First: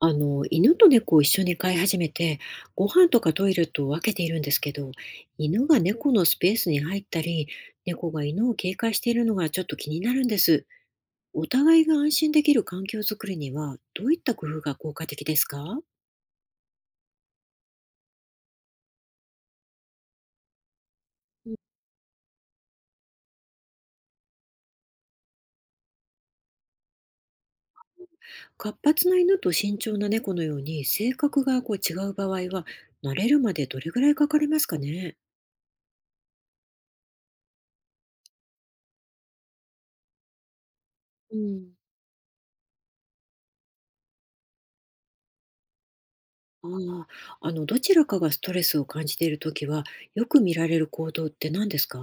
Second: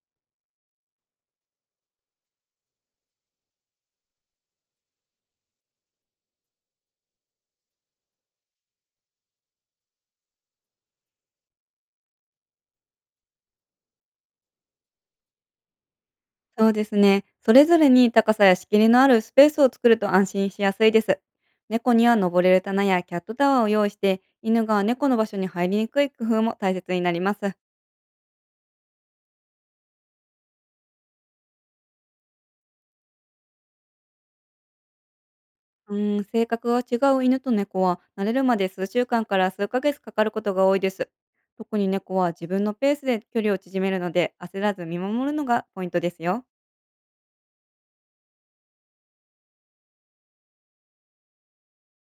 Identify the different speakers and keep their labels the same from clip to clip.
Speaker 1: 犬と猫を一緒に飼い始めて、ご飯とかトイレと分けているんですけど、犬が猫のスペースに入ったり、猫が犬を警戒しているのがちょっと気になるんです。お互いが安心できる環境づくりには、どういった工夫が効果的ですか？
Speaker 2: そうですね。それぞれに高さや仕切りのあるスペースを作ると安心しやすいです。
Speaker 1: うん。
Speaker 2: 猫には登れる棚やキャットタワーを用意して、犬が猫の場所に入りにくい工夫も大切になります。
Speaker 1: 活発な犬と慎重な猫のように性格がこう違う場合は、慣れるまでどれぐらいかかりますかね？
Speaker 2: 性格が違う犬と猫は慣れるまで数週間から数ヶ月かかることが多いです。
Speaker 1: うん。
Speaker 2: 特に猫は自分のペースで距離を縮めるので焦らず見守るのがポイントですよ。
Speaker 1: ああ、どちらかがストレスを感じているときは、よく見られる行動って何ですか？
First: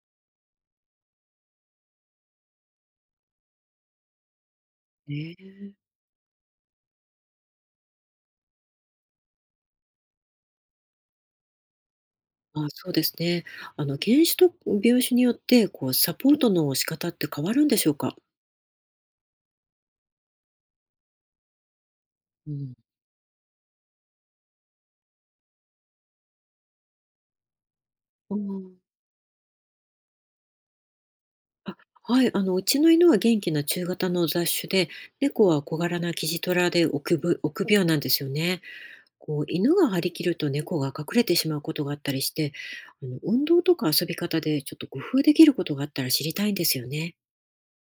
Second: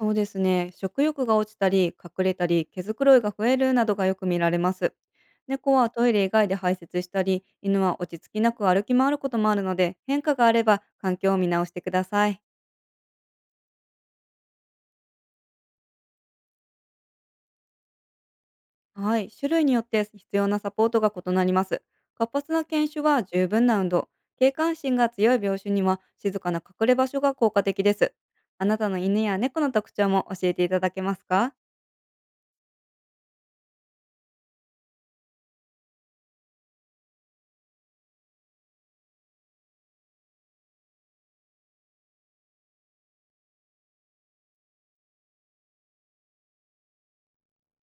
Speaker 2: そうですね。食欲が落ちたり、隠れたり、毛づくろいが増えるなどがよく見られます。
Speaker 1: ね
Speaker 2: 猫
Speaker 1: え、
Speaker 2: はトイレ以外で排泄したり、犬は落ち着きなく歩き回ることもあるので、変化があれば環境を見直してください。
Speaker 1: あ、そうですね。犬種と病種によって、こう、サポートの仕方って変わるんでしょうか？
Speaker 2: はい、種類によって必要なサポートが異なります。活
Speaker 1: う
Speaker 2: 発な
Speaker 1: ん。
Speaker 2: 犬種は十分な運動、警戒心が強い病種には静かな隠れ場所が効果的です。
Speaker 1: う
Speaker 2: あ
Speaker 1: ん。
Speaker 2: なたの犬や猫の特徴も教えていただけますか。
Speaker 1: あ、はい、うちの犬は元気な中型の雑種で、猫は小柄なキジトラで臆病なんですよね。こう、犬が張り切ると猫が隠れてしまうことがあったりして、運動とか遊び方でちょっと工夫できることがあったら知りたいんですよね。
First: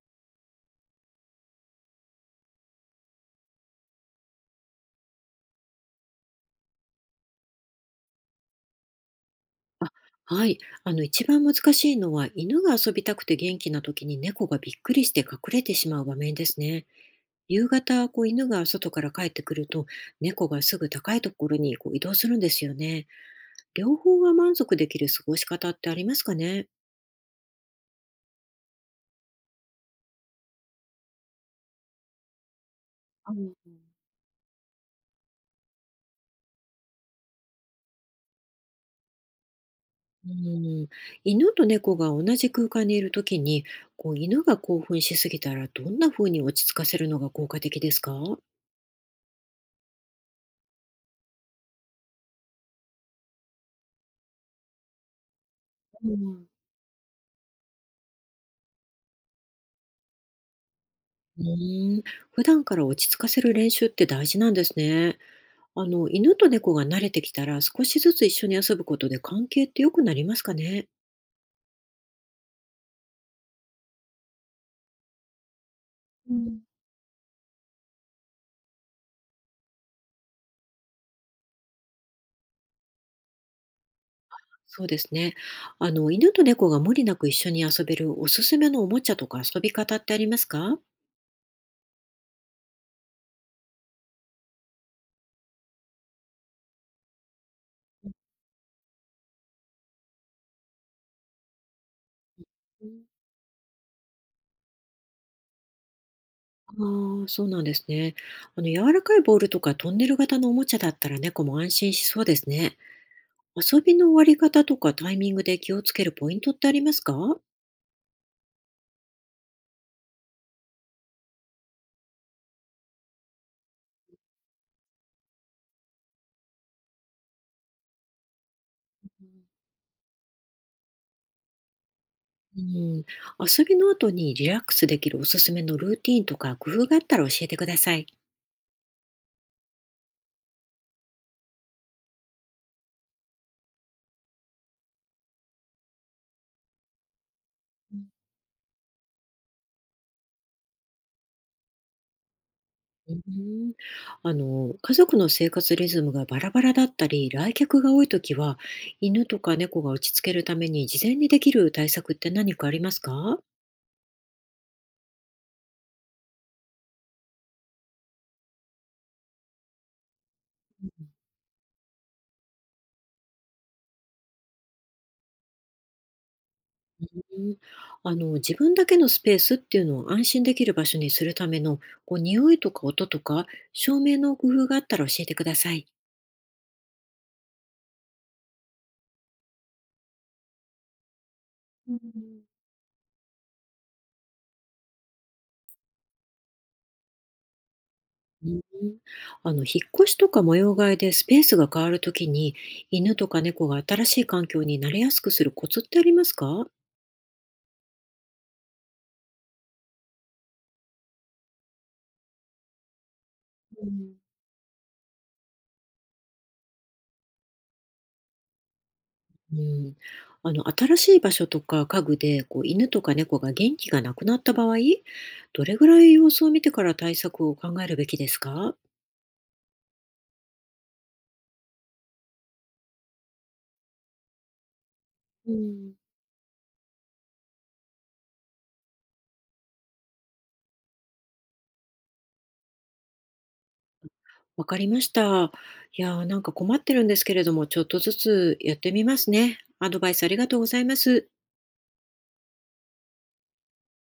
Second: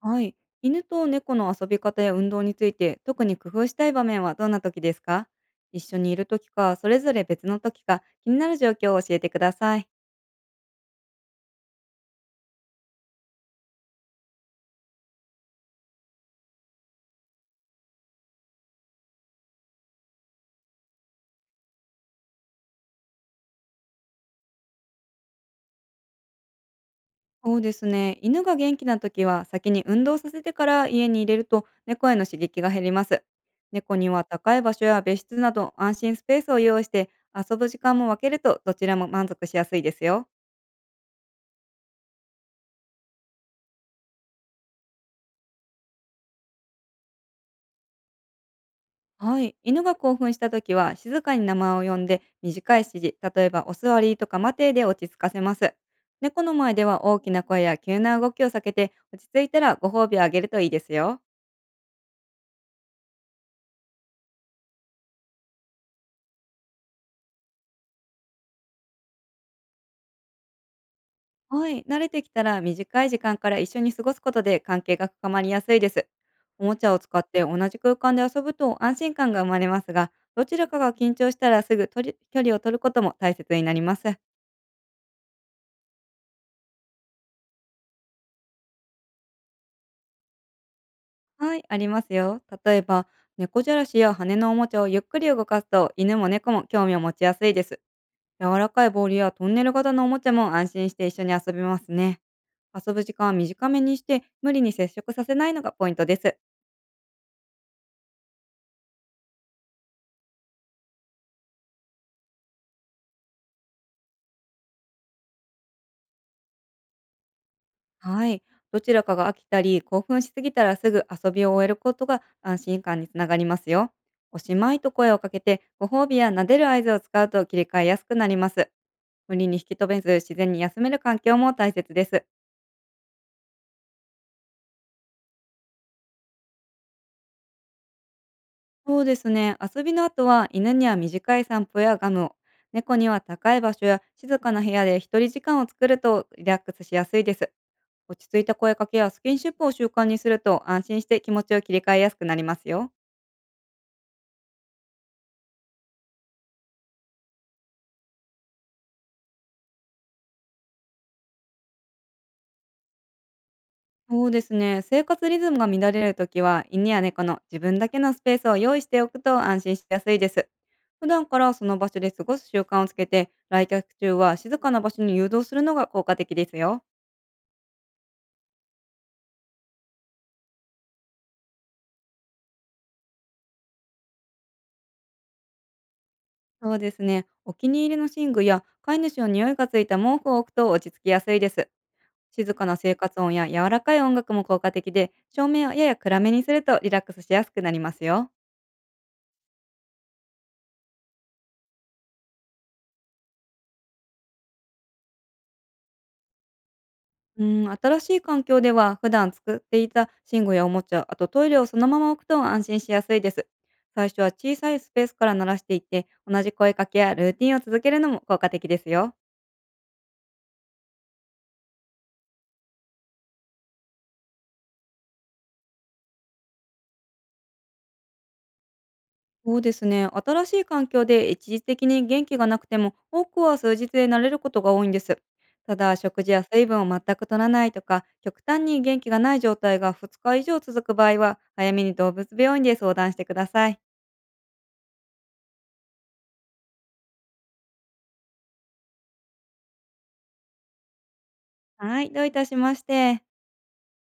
Speaker 2: はい。犬と猫の遊び方や運動について、特に工夫したい場面はどんな時ですか。一緒にいる時か、それぞれ別の時か、気になる状況を教えてください。
Speaker 1: あ、はい。一番難しいのは、犬が遊びたくて元気な時に猫がびっくりして隠れてしまう場面ですね。夕方、こう犬が外から帰ってくると、猫がすぐ高いところにこう移動するんですよね。両方が満足できる過ごし方ってありますかね？
Speaker 2: そうですね。犬が元気な時は、先に運動させてから家に入れると、猫への刺激が減ります。
Speaker 1: あの
Speaker 2: 猫には高い場所や別室など、安心スペースを用意して、遊ぶ時間も分けると、どちらも満足しやすいですよ。
Speaker 1: うん、犬と猫が同じ空間にいる時に、こう犬が興奮しすぎたら、どんな風に落ち着かせるのが効果的ですか？
Speaker 2: はい。犬が興奮した時は、静かに名前を呼んで、短い指示、例えばお座りとか待てで落ち着かせます。
Speaker 1: う
Speaker 2: 猫
Speaker 1: ん。
Speaker 2: の前では大きな声や急な動きを避けて、落ち着いたらご褒美をあげるといいですよ。
Speaker 1: うーん、普段から落ち着かせる練習って大事なんですね。犬と猫が慣れてきたら、少しずつ一緒に遊ぶことで関係って良くなりますかね。
Speaker 2: はい。慣れてきたら、短い時間から一緒に過ごすことで関係が深まりやすいです。
Speaker 1: うん、
Speaker 2: おもちゃを使って同じ空間で遊ぶと安心感が生まれますが、どちらかが緊張したらすぐ取り距離を取ることも大切になります。
Speaker 1: そうですね。犬と猫が無理なく一緒に遊べるおすすめのおもちゃとか遊び方ってありますか？
Speaker 2: はい、ありますよ。例えば、猫じゃらしや羽のおもちゃをゆっくり動かすと、犬も猫も興味を持ちやすいです。柔らかいボールやトンネル型のおもちゃも安心して一緒に遊べますね。
Speaker 1: う
Speaker 2: 遊ぶ
Speaker 1: ん。
Speaker 2: 時間は短めにして、無理に接触させないのがポイントです。
Speaker 1: ああ、そうなんですね。柔らかいボールとかトンネル型のおもちゃだったら猫も安心しそうですね。遊びの終わり方とかタイミングで気をつけるポイントってありますか？
Speaker 2: はい。どちらかが飽きたり、興奮しすぎたらすぐ遊びを終えることが安心感につながりますよ。おしまいと声をかけて、ご褒美や撫でる合図を使うと切り替えやすくなります。無理に引き止めず、自然に休める環境も大切です。
Speaker 1: うん、遊びの後にリラックスできるおすすめのルーティンとか工夫があったら教えてください。
Speaker 2: そうですね。遊びの後は犬には短い散歩やガムを、猫には高い場所や静かな部屋で一人時間を作るとリラックスしやすいです。落ち着いた声かけやスキンシップを習慣にすると安心して気持ちを切り替えやすくなりますよ。
Speaker 1: うん、ん、家族の生活リズムがバラバラだったり、来客が多いときは、犬とか猫が落ち着けるために事前にできる対策って何かありますか？
Speaker 2: そうですね。生活リズムが乱れるときは犬や猫の自分だけのスペースを用意しておくと安心しやすいです。普段からその場所で過ごす習慣をつけて来客中は静かな場所に誘導するのが効果的ですよ。
Speaker 1: うん、自分だけのスペースっていうのを安心できる場所にするための、こう、匂いとか音とか照明の工夫があったら教えてください。
Speaker 2: そうですね。お気に入りの寝具や飼い主の匂いがついた毛布を置くと落ち着きやすいです。
Speaker 1: うん。
Speaker 2: 静かな生活音や柔らかい音楽も効果的で、照明をやや暗めにするとリラックスしやすくなりますよ。
Speaker 1: うん。引っ越しとか模様替えでスペースが変わるときに、犬とか猫が新しい環境に慣れやすくするコツってありますか？
Speaker 2: うん、新しい環境では普段作っていた寝具やおもちゃ、あとトイレをそのまま置くと安心しやすいです。
Speaker 1: う
Speaker 2: 最
Speaker 1: ん。
Speaker 2: 初は小さいスペースから鳴らしていって、同じ声かけやルーティンを続けるのも効果的ですよ。
Speaker 1: ん。新しい場所とか家具で、こう、犬とか猫が元気がなくなった場合、どれぐらい様子を見てから対策を考えるべきですか？
Speaker 2: そうですね。新しい環境で一時的に元気がなくても、多くは数日で慣れることが多いんです。
Speaker 1: う
Speaker 2: た
Speaker 1: ん。
Speaker 2: だ、食事や水分を全く取らないとか、極端に元気がない状態が2日以上続く場合は、早めに動物病院で相談してください。
Speaker 1: わかりました。いやー、なんか困ってるんですけれども、ちょっとずつやってみますね。アドバイスありがとうございます。
Speaker 2: はい、どういたしまして。